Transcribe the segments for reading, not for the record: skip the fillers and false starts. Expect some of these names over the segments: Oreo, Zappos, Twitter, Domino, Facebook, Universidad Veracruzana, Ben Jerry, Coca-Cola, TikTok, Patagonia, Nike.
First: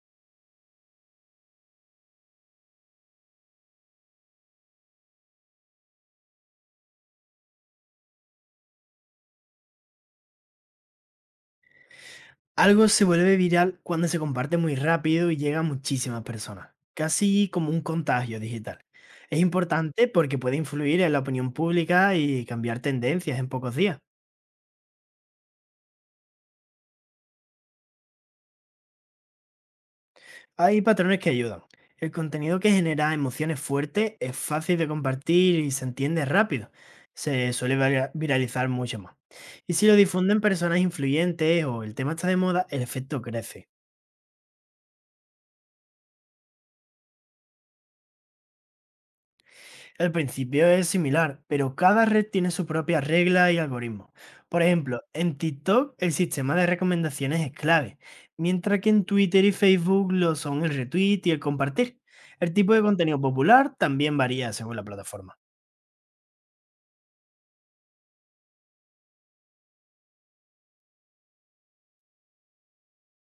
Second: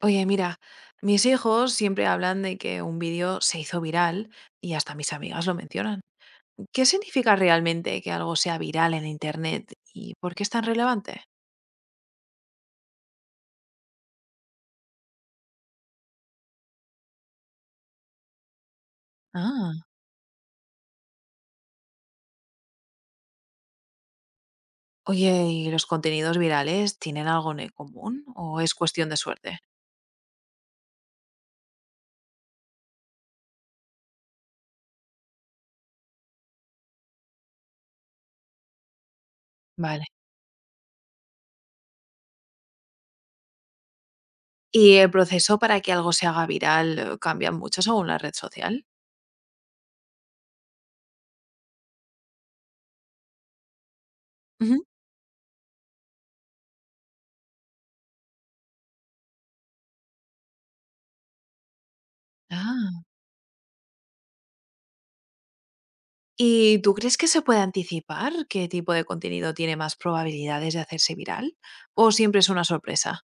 Oye, mira, mis hijos siempre hablan de que un vídeo se hizo viral y hasta mis amigas lo mencionan. ¿Qué significa realmente que algo sea viral en Internet y por qué es tan relevante? Algo se vuelve viral cuando se comparte muy rápido y llega a muchísimas personas, casi como un contagio digital. Es Ah, importante porque puede influir en la opinión pública y cambiar tendencias en pocos días. oye, ¿y los contenidos virales tienen algo en común o es cuestión de suerte? Hay patrones que ayudan. El contenido que genera emociones fuertes es fácil de compartir y se entiende rápido. Se suele viralizar mucho más. Y si lo Vale. difunden personas influyentes o el tema está de moda, el efecto crece. ¿Y el proceso para que algo se haga viral cambia mucho según la red social? El principio es similar, pero cada red tiene su propia regla y algoritmo. Por Ujú. ejemplo, en TikTok el sistema de recomendaciones es clave, mientras que en Twitter y Facebook lo son el retweet y el compartir. El tipo de Ah. contenido popular también varía según la plataforma. ¿Y tú crees que se puede anticipar qué tipo de contenido tiene más probabilidades de hacerse viral? ¿O siempre es una sorpresa?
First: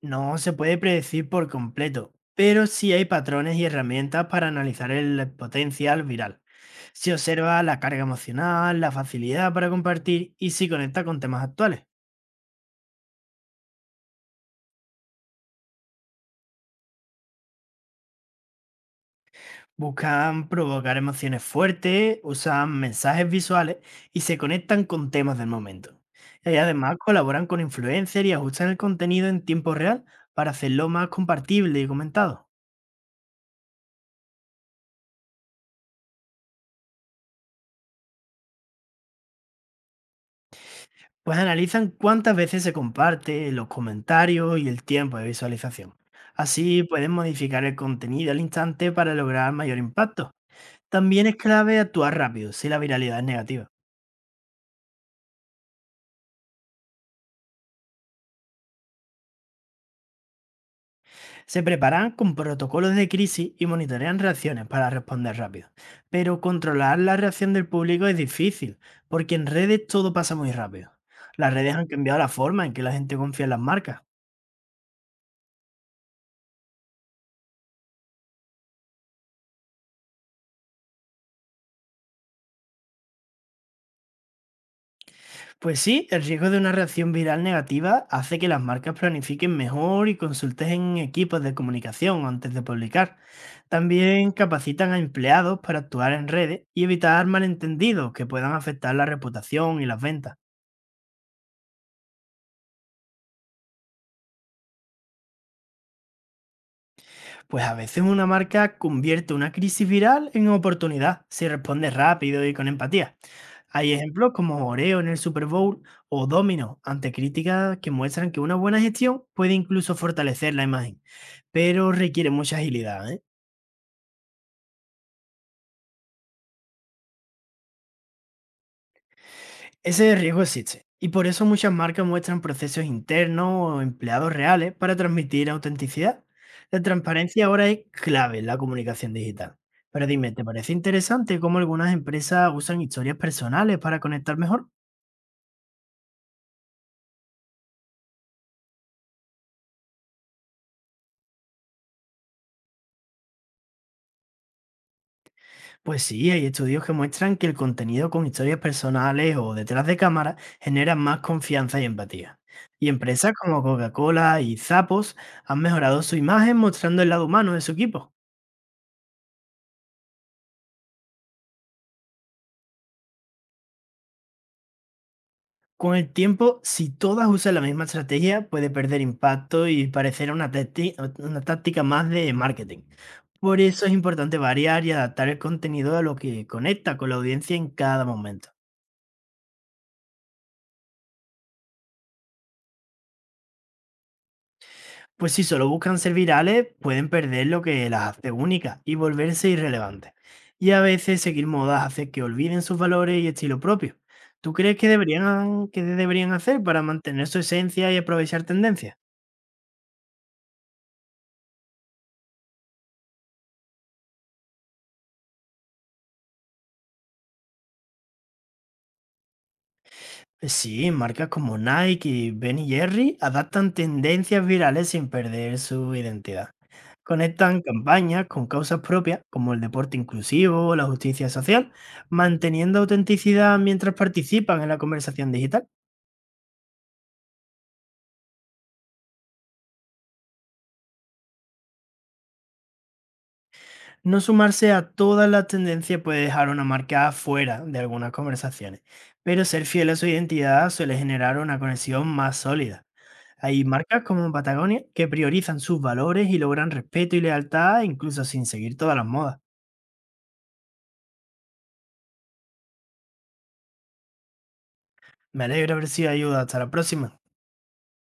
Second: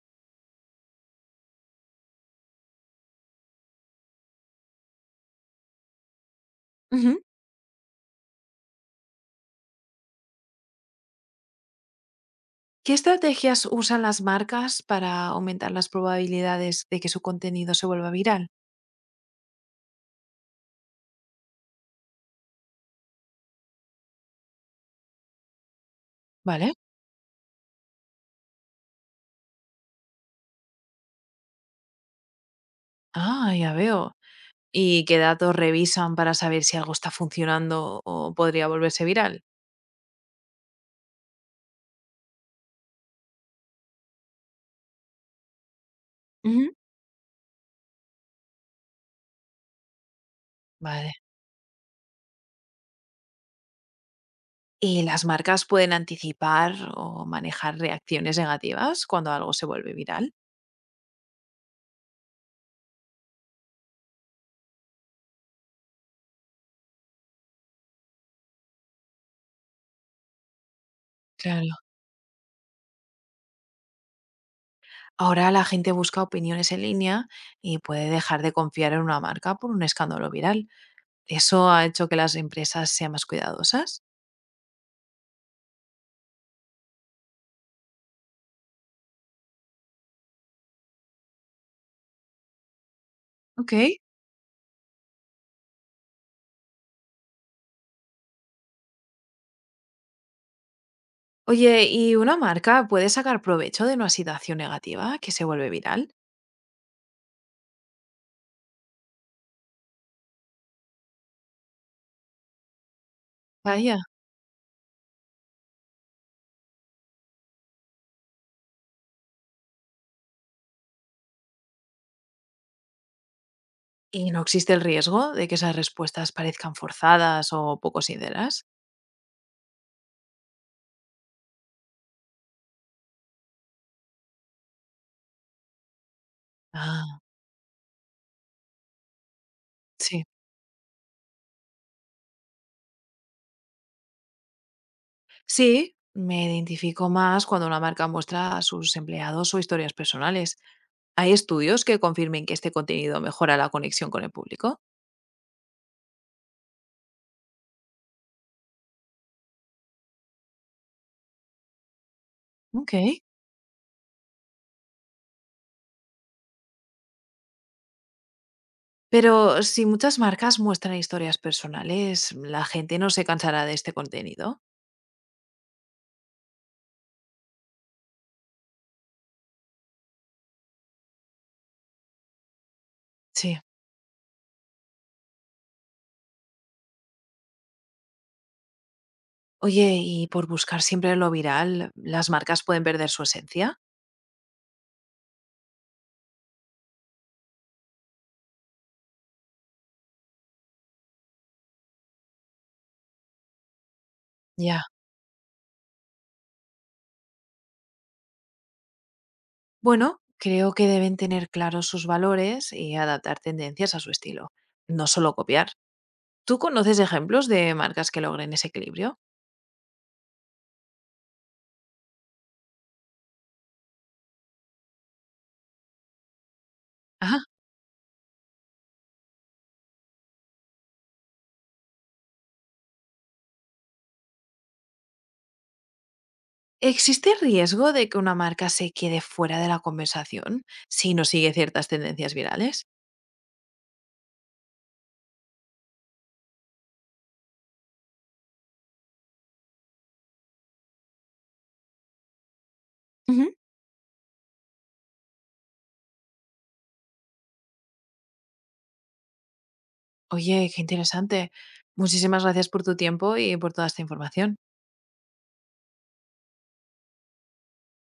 No se puede predecir por completo, pero sí hay patrones y herramientas para analizar el potencial viral. Se Ujú. observa la carga emocional, la facilidad para compartir y si conecta con temas actuales. ¿Qué estrategias usan las marcas para aumentar las probabilidades de que su contenido se vuelva viral? Buscan provocar emociones fuertes, usan mensajes visuales y se conectan con temas del momento. Y ¿Vale? además colaboran con influencers y ajustan el contenido en tiempo real para hacerlo más compartible y comentado. Ah, ya veo. ¿Y qué datos revisan para saber si algo está funcionando o podría volverse viral? Pues analizan cuántas veces se comparte, los comentarios y el tiempo de visualización. Ujú. Así pueden modificar el contenido al instante para lograr mayor impacto. Vale. También es clave actuar rápido si la viralidad es negativa. ¿Y las marcas pueden anticipar o manejar reacciones negativas cuando algo se vuelve viral? Se preparan con protocolos de crisis y monitorean reacciones para responder rápido. Pero controlar la reacción del público es difícil, porque en redes todo pasa muy rápido. Las Claro. redes han cambiado la forma en que la gente confía en las marcas. Ahora la gente busca opiniones en línea y puede dejar de confiar en una marca por un escándalo viral. ¿Eso ha hecho que las empresas sean más cuidadosas? Pues sí, el riesgo de una reacción viral negativa hace que las marcas planifiquen mejor y consulten equipos de comunicación antes de publicar. Ok. También capacitan a empleados para actuar en redes y evitar malentendidos que puedan afectar la reputación y las ventas. Oye, ¿y una marca puede sacar provecho de una situación negativa que se vuelve viral? Pues a veces una marca convierte una crisis viral en oportunidad si responde rápido y con empatía. Hay Vaya. ejemplos como Oreo en el Super Bowl o Domino ante críticas que muestran que una buena gestión puede incluso fortalecer la imagen, pero requiere mucha agilidad, ¿eh? ¿Y no existe el riesgo de que esas respuestas parezcan forzadas o poco sinceras? Ese riesgo existe, y por eso muchas marcas muestran procesos internos o empleados reales para transmitir autenticidad. La Ah, transparencia ahora es clave en la comunicación digital. Pero sí. dime, ¿te parece interesante cómo algunas empresas usan historias personales para conectar mejor? Sí, me identifico más cuando una marca muestra a sus empleados o historias personales. ¿Hay estudios que confirmen que este contenido mejora la conexión con el público? Pues sí, hay estudios que muestran que el contenido con historias personales o detrás de cámara genera más confianza y empatía. Y Ok. empresas como Coca-Cola y Zappos han mejorado su imagen mostrando el lado humano de su equipo. Pero si muchas marcas muestran historias personales, la gente no se cansará de este contenido. Con el tiempo, si todas usan la misma estrategia, puede perder impacto y parecer una una táctica más de marketing. Sí. Por eso es importante variar y adaptar el contenido a lo que conecta con la audiencia en cada momento. Oye, y por buscar siempre lo viral, ¿las marcas pueden perder su esencia? Pues si solo buscan ser virales, pueden perder lo que las hace únicas y volverse irrelevantes. Y a veces seguir modas hace que olviden sus valores y estilo propio. ¿Tú crees Ya. que deberían hacer para mantener su esencia y aprovechar tendencias? Bueno, creo que deben tener claros sus valores y adaptar tendencias a su estilo, no solo copiar. ¿Tú conoces ejemplos de marcas que logren ese equilibrio? Sí, marcas como Nike y Ben Jerry adaptan tendencias virales sin perder su identidad. Ajá. Conectan campañas con causas propias, como el deporte inclusivo o la justicia social, manteniendo autenticidad mientras participan en la conversación digital. ¿Existe riesgo de que una marca se quede fuera de la conversación si no sigue ciertas tendencias virales? No sumarse a todas las tendencias puede dejar una marca fuera de algunas conversaciones, pero ser fiel a su identidad suele generar una conexión más sólida. Ujú. Hay marcas como Patagonia que priorizan sus valores y logran respeto y lealtad incluso sin seguir todas las modas. Oye, qué interesante. Muchísimas gracias por tu tiempo y por toda esta información. Me alegro haber sido de ayuda. Hasta la próxima.